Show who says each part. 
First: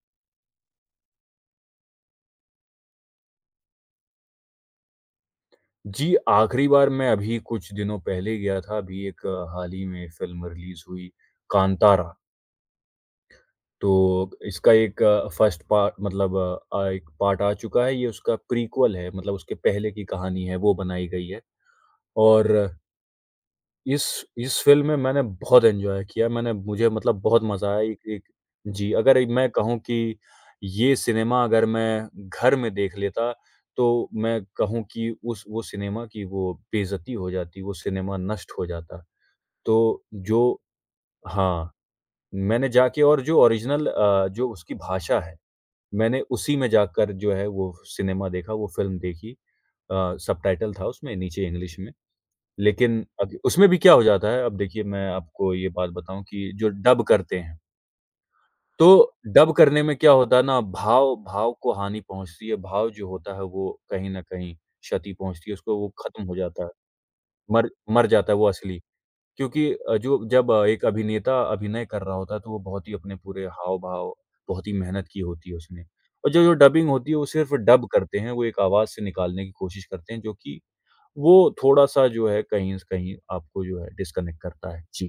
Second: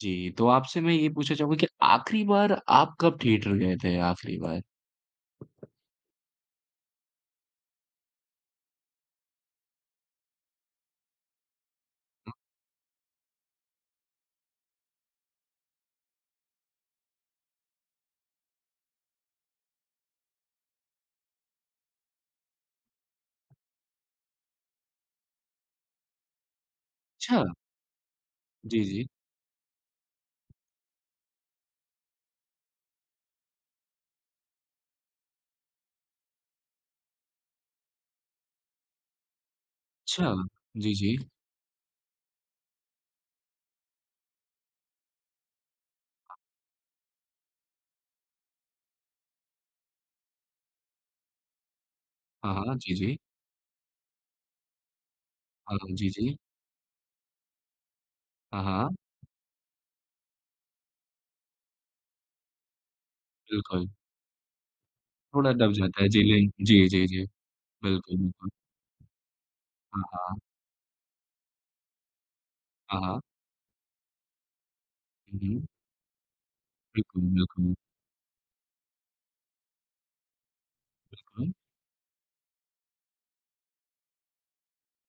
Speaker 1: जी, तो आपसे मैं ये पूछना चाहूँगा कि आख़िरी बार आप कब थिएटर गए थे आख़िरी बार?
Speaker 2: जी, आखिरी बार मैं अभी कुछ दिनों पहले गया था। अभी एक हाल ही में फिल्म रिलीज़ हुई कांतारा।
Speaker 1: हुँ।
Speaker 2: तो, अब इसका एक 1st पा मतलब अ, एक पार्ट आ चुका है। ये उसका प्रीक्वल है। मतलब उसके पहले की कहानी है वो बनाई गई है। और इस इस फिल्म में मैंने बहुत एन्जॉय किया मैंने मुझे मतलब बहुत
Speaker 1: छा
Speaker 2: मज़ा आया एक एक
Speaker 1: जी,
Speaker 2: जी
Speaker 1: जी।
Speaker 2: अगर मैं कहूँ कि ये सिनेमा अगर मैं, घर में देख लेता, तो मैं कहूँ कि उस वो सिनेमा की वो बेइज़्ज़ती हो जाती वो सिनेमा नष्ट हो जाता, तो
Speaker 1: छा
Speaker 2: जो
Speaker 1: जी, जी।
Speaker 2: हाँ, मैंने जाके और जो ओरिजिनल अ, जो उसकी भाषा है, मैंने उसी में जाकर जो है वो सिनेमा देखा, वो फिल्म देखी। अ, सबटाइटल था उसमें नीचे इंग्लिश में,
Speaker 1: हाँ, हाँ। जी,
Speaker 2: लेकिन
Speaker 1: जी।
Speaker 2: अब उसमें भी क्या हो जाता है अब देखिए मैं आपको ये
Speaker 1: हाँ,
Speaker 2: बात
Speaker 1: म जी,
Speaker 2: बताऊँ
Speaker 1: जी।
Speaker 2: कि जो डब करते हैं।
Speaker 1: हाँ,
Speaker 2: तो
Speaker 1: हाँ।
Speaker 2: डब करने में क्या होता है ना भाव भाव को हानि पहुँचती है। भाव जो होता है, वो
Speaker 1: बिल्कुल।
Speaker 2: कहीं न कहीं क्षति पहुँचती
Speaker 1: थोड़ा
Speaker 2: है
Speaker 1: दब
Speaker 2: उसको, वो
Speaker 1: जाता है। जी,
Speaker 2: खत्म हो जाता
Speaker 1: जी।
Speaker 2: है।
Speaker 1: जी, जी, जी।
Speaker 2: मर मर
Speaker 1: बिल्कुल,
Speaker 2: जाता है वो
Speaker 1: बिल्कुल।
Speaker 2: असली क्योंकि अ,
Speaker 1: हाँ,
Speaker 2: जो
Speaker 1: हाँ।
Speaker 2: जब एक अभिनेता अभिनय कर रहा होता है, तो वो बहुत ही
Speaker 1: हाँ,
Speaker 2: अपने
Speaker 1: हाँ।
Speaker 2: पूरे हाव-भाव बहुत ही मेहनत की
Speaker 1: हुँ,
Speaker 2: होती है
Speaker 1: हुँ।
Speaker 2: उसने और जो जो डबिंग होती है
Speaker 1: बिल्कुल,
Speaker 2: वो सिर्फ
Speaker 1: बिल्कुल।
Speaker 2: डब करते हैं, वो एक आवाज़ से निकालने की कोशिश करते हैं जो कि वो
Speaker 1: बिल्कुल।
Speaker 2: थोड़ा-सा जो है कहीं से कहीं आपको जो है डिस्कनेक्ट करता है। जी।